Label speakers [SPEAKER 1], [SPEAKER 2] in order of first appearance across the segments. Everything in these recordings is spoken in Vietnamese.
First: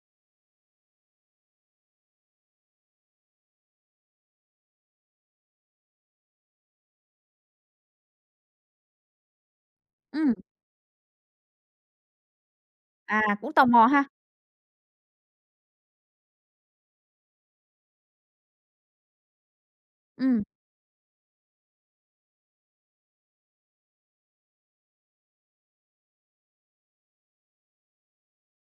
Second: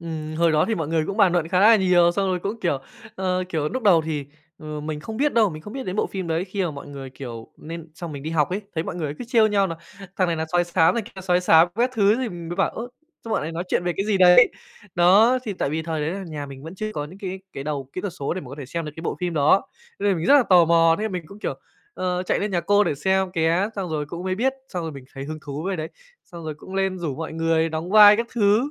[SPEAKER 1] Ừm, hồi đó thì mọi người cũng bàn luận khá là nhiều, xong rồi cũng, kiểu, ờ, kiểu, núc đầu thì, ờ, mình không biết đâu, mình không biết đến bộ phim đấy khi mà mọi người, kiểu nên xong mình đi học ấy, thấy mọi người cứ trêu nhau nà "Thằng
[SPEAKER 2] Ừm.
[SPEAKER 1] này là sói xám, thằng kia là sói xám", các thứ thì mình mới bảo: "Ơ,
[SPEAKER 2] À,
[SPEAKER 1] sao bọn
[SPEAKER 2] cũng
[SPEAKER 1] này
[SPEAKER 2] tò
[SPEAKER 1] nói chuyện
[SPEAKER 2] mò
[SPEAKER 1] về
[SPEAKER 2] ha?
[SPEAKER 1] cái gì đấy." Đó, thì tại vì thời đấy nà nhà mình vẫn chưa có những cái cái đầu kỹ thuật số để mình có thể xem được cái bộ phim đó. Thế nên mình rất
[SPEAKER 2] Ừm.
[SPEAKER 1] là tò mò, thế là mình cũng, kiểu, ờ, chạy lên nhà cô để xem ké xong rồi cũng mới biết, xong rồi mình thấy hứng thú với cái đấy, xong rồi cũng lên rủ mọi người đóng vai các thứ.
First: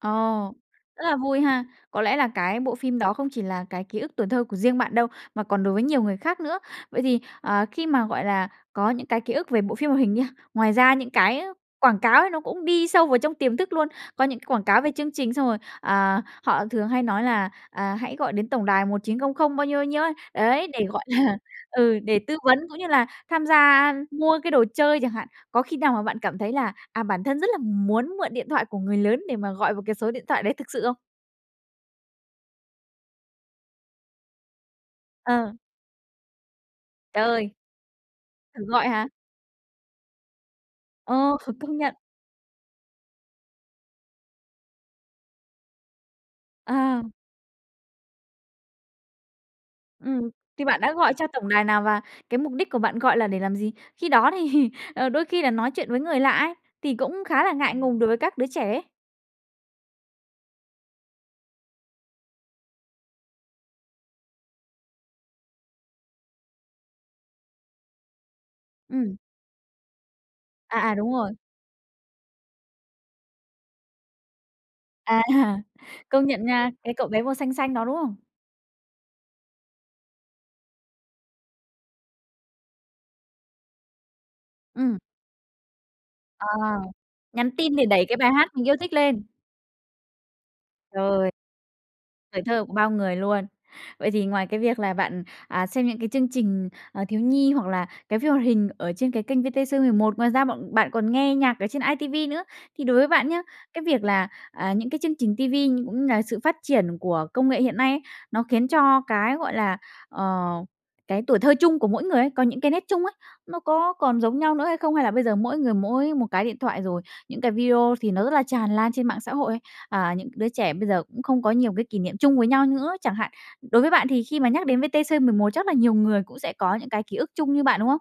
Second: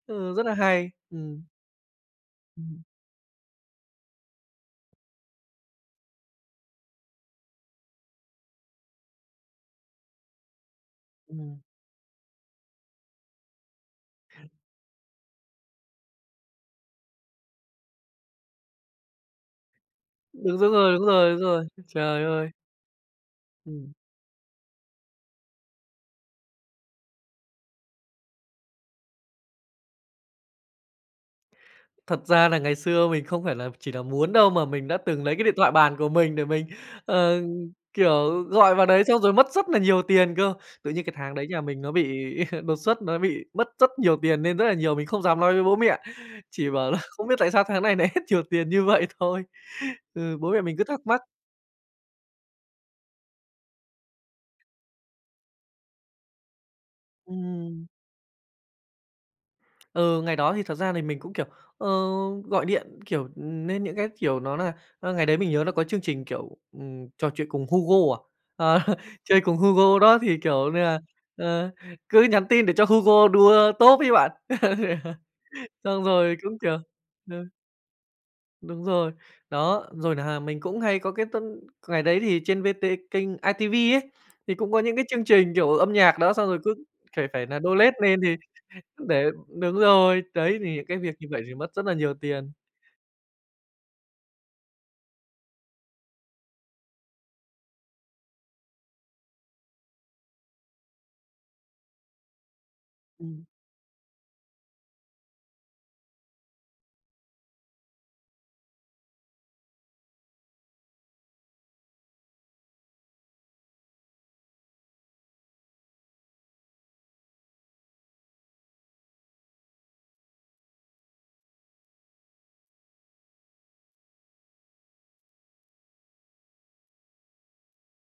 [SPEAKER 2] Ồ!
[SPEAKER 1] Ừ, rất là hay!
[SPEAKER 2] Rất là vui
[SPEAKER 1] Ừm.
[SPEAKER 2] ha! Có lẽ là cái bộ
[SPEAKER 1] Ừm.
[SPEAKER 2] phim đó không chỉ là cái ký ức tuổi thơ của riêng bạn đâu, mà còn đối với nhiều người khác nữa. Vậy thì, ờ, khi mà, gọi là, có những cái ký ức về bộ phim hoạt hình nha, ngoài ra những cái, ơ,
[SPEAKER 1] Ừm.
[SPEAKER 2] quảng cáo ấy nó cũng đi sâu vào trong tiềm thức luôn. Có những cái quảng cáo về chương trình, xong rồi, ờ, họ thường hay nói là, à, "Hãy gọi đến tổng đài 1900" bao nhiêu, bao nhiêu ấy.
[SPEAKER 1] Đúng,
[SPEAKER 2] Đấy,
[SPEAKER 1] đúng
[SPEAKER 2] để,
[SPEAKER 1] rồi,
[SPEAKER 2] gọi
[SPEAKER 1] đúng rồi,
[SPEAKER 2] là,
[SPEAKER 1] đúng rồi.
[SPEAKER 2] ừ, để
[SPEAKER 1] Trời
[SPEAKER 2] tư
[SPEAKER 1] ơi!
[SPEAKER 2] vấn cũng như là tham gia, a,
[SPEAKER 1] Ừm.
[SPEAKER 2] mua cái đồ chơi chẳng hạn. Có khi nào mà bạn cảm thấy là, à, bản thân rất là muốn mượn điện thoại của người lớn để mà gọi vào cái số điện thoại đấy thực sự không?
[SPEAKER 1] Thật ra là ngày xưa mình không phải là chỉ là muốn đâu mà mình đã từng lấy cái
[SPEAKER 2] Ờ.
[SPEAKER 1] điện thoại bàn của mình để mình, ờ,
[SPEAKER 2] Trời!
[SPEAKER 1] kiểu,
[SPEAKER 2] Thử
[SPEAKER 1] gọi vào
[SPEAKER 2] gọi
[SPEAKER 1] đấy
[SPEAKER 2] hả?
[SPEAKER 1] xong rồi mất rất là nhiều tiền cơ, tự nhiên cái tháng
[SPEAKER 2] Ờ,
[SPEAKER 1] đấy
[SPEAKER 2] ph
[SPEAKER 1] nhà
[SPEAKER 2] công
[SPEAKER 1] mình nó
[SPEAKER 2] nhận.
[SPEAKER 1] bị đột xuất, nó bị mất rất nhiều tiền, nên rất là nhiều mình không dám nói với bố mẹ, chỉ bảo là
[SPEAKER 2] À!
[SPEAKER 1] "Không biết tại sao tháng này nại hết nhiều tiền", như vậy thôi.
[SPEAKER 2] Ừm,
[SPEAKER 1] Ừ, bố mẹ
[SPEAKER 2] thì
[SPEAKER 1] mình
[SPEAKER 2] bạn
[SPEAKER 1] cứ
[SPEAKER 2] đã
[SPEAKER 1] thắc
[SPEAKER 2] gọi
[SPEAKER 1] mắc.
[SPEAKER 2] cho tổng đài nào và cái mục đích của bạn gọi là để làm gì? Khi đó thì, ờ, đôi khi là nói chuyện với người lạ ấy, thì cũng khá là ngại
[SPEAKER 1] Ừm.
[SPEAKER 2] ngùng đối với các đứa trẻ ấy.
[SPEAKER 1] Ừ, ngày đó thì thật ra thì mình cũng, kiểu, ờ, gọi điện, kiểu, ừm, nên những cái, kiểu, nó là ơ, ngày đấy mình nhớ nó có chương trình, kiểu, ừm, trò chuyện cùng Hugo à? Ờ,
[SPEAKER 2] Ừm.
[SPEAKER 1] chơi cùng Hugo đó thì, kiểu như
[SPEAKER 2] À, à,
[SPEAKER 1] nà,
[SPEAKER 2] đúng rồi.
[SPEAKER 1] ờ, cứ nhắn tin để cho Hugo đua top ấy bạn.
[SPEAKER 2] À ha!
[SPEAKER 1] Xong
[SPEAKER 2] Công
[SPEAKER 1] rồi
[SPEAKER 2] nhận
[SPEAKER 1] cũng,
[SPEAKER 2] nha,
[SPEAKER 1] kiểu
[SPEAKER 2] cái cậu bé màu
[SPEAKER 1] ừ.
[SPEAKER 2] xanh xanh đó, đúng không?
[SPEAKER 1] Đúng rồi. Đó, rồi nà mình cũng hay có cái t ngày đấy thì trên VT kênh iTV ấy, thì cũng có những
[SPEAKER 2] Ừm.
[SPEAKER 1] cái chương trình, kiểu, âm nhạc đó
[SPEAKER 2] Ờ,
[SPEAKER 1] xong rồi cứ phải phải
[SPEAKER 2] nhắn
[SPEAKER 1] nà
[SPEAKER 2] tin
[SPEAKER 1] đô
[SPEAKER 2] để
[SPEAKER 1] lét
[SPEAKER 2] đẩy cái
[SPEAKER 1] lên
[SPEAKER 2] bài
[SPEAKER 1] thì
[SPEAKER 2] hát mình yêu thích
[SPEAKER 1] cứ
[SPEAKER 2] lên.
[SPEAKER 1] để đúng rồi, đấy, thì những cái việc như
[SPEAKER 2] Trời!
[SPEAKER 1] vậy thì mất rất là nhiều
[SPEAKER 2] Tuổi
[SPEAKER 1] tiền.
[SPEAKER 2] thơ của bao người luôn. Vậy thì ngoài cái việc là bạn, à, xem những cái chương trình, à, thiếu nhi hoặc là cái phim hoạt hình ở trên cái kênh VTC11, ngoài ra bọn bạn còn nghe nhạc ở trên iTV nữa. Thì đối với bạn nhá,
[SPEAKER 1] Ừm.
[SPEAKER 2] cái việc là, à, những cái chương trình ti vi, cũng là sự phát triển của công nghệ hiện nay ấy, nó khiến cho cái, gọi là, ờ, cái tuổi thơ chung của mỗi người ấy, có những cái nét chung ấy, nó có còn giống nhau nữa hay không? Hay là bây giờ mỗi người mỗi một cái điện thoại rồi, những cái video thì nó rất là tràn lan trên mạng xã hội ấy, à, những cái đứa trẻ bây giờ cũng không có nhiều cái kỷ niệm chung với nhau nữa, chẳng hạn. Đối với bạn thì khi mà nhắc đến VTC11 chắc là nhiều người cũng sẽ có những cái ký ức chung như bạn, đúng không?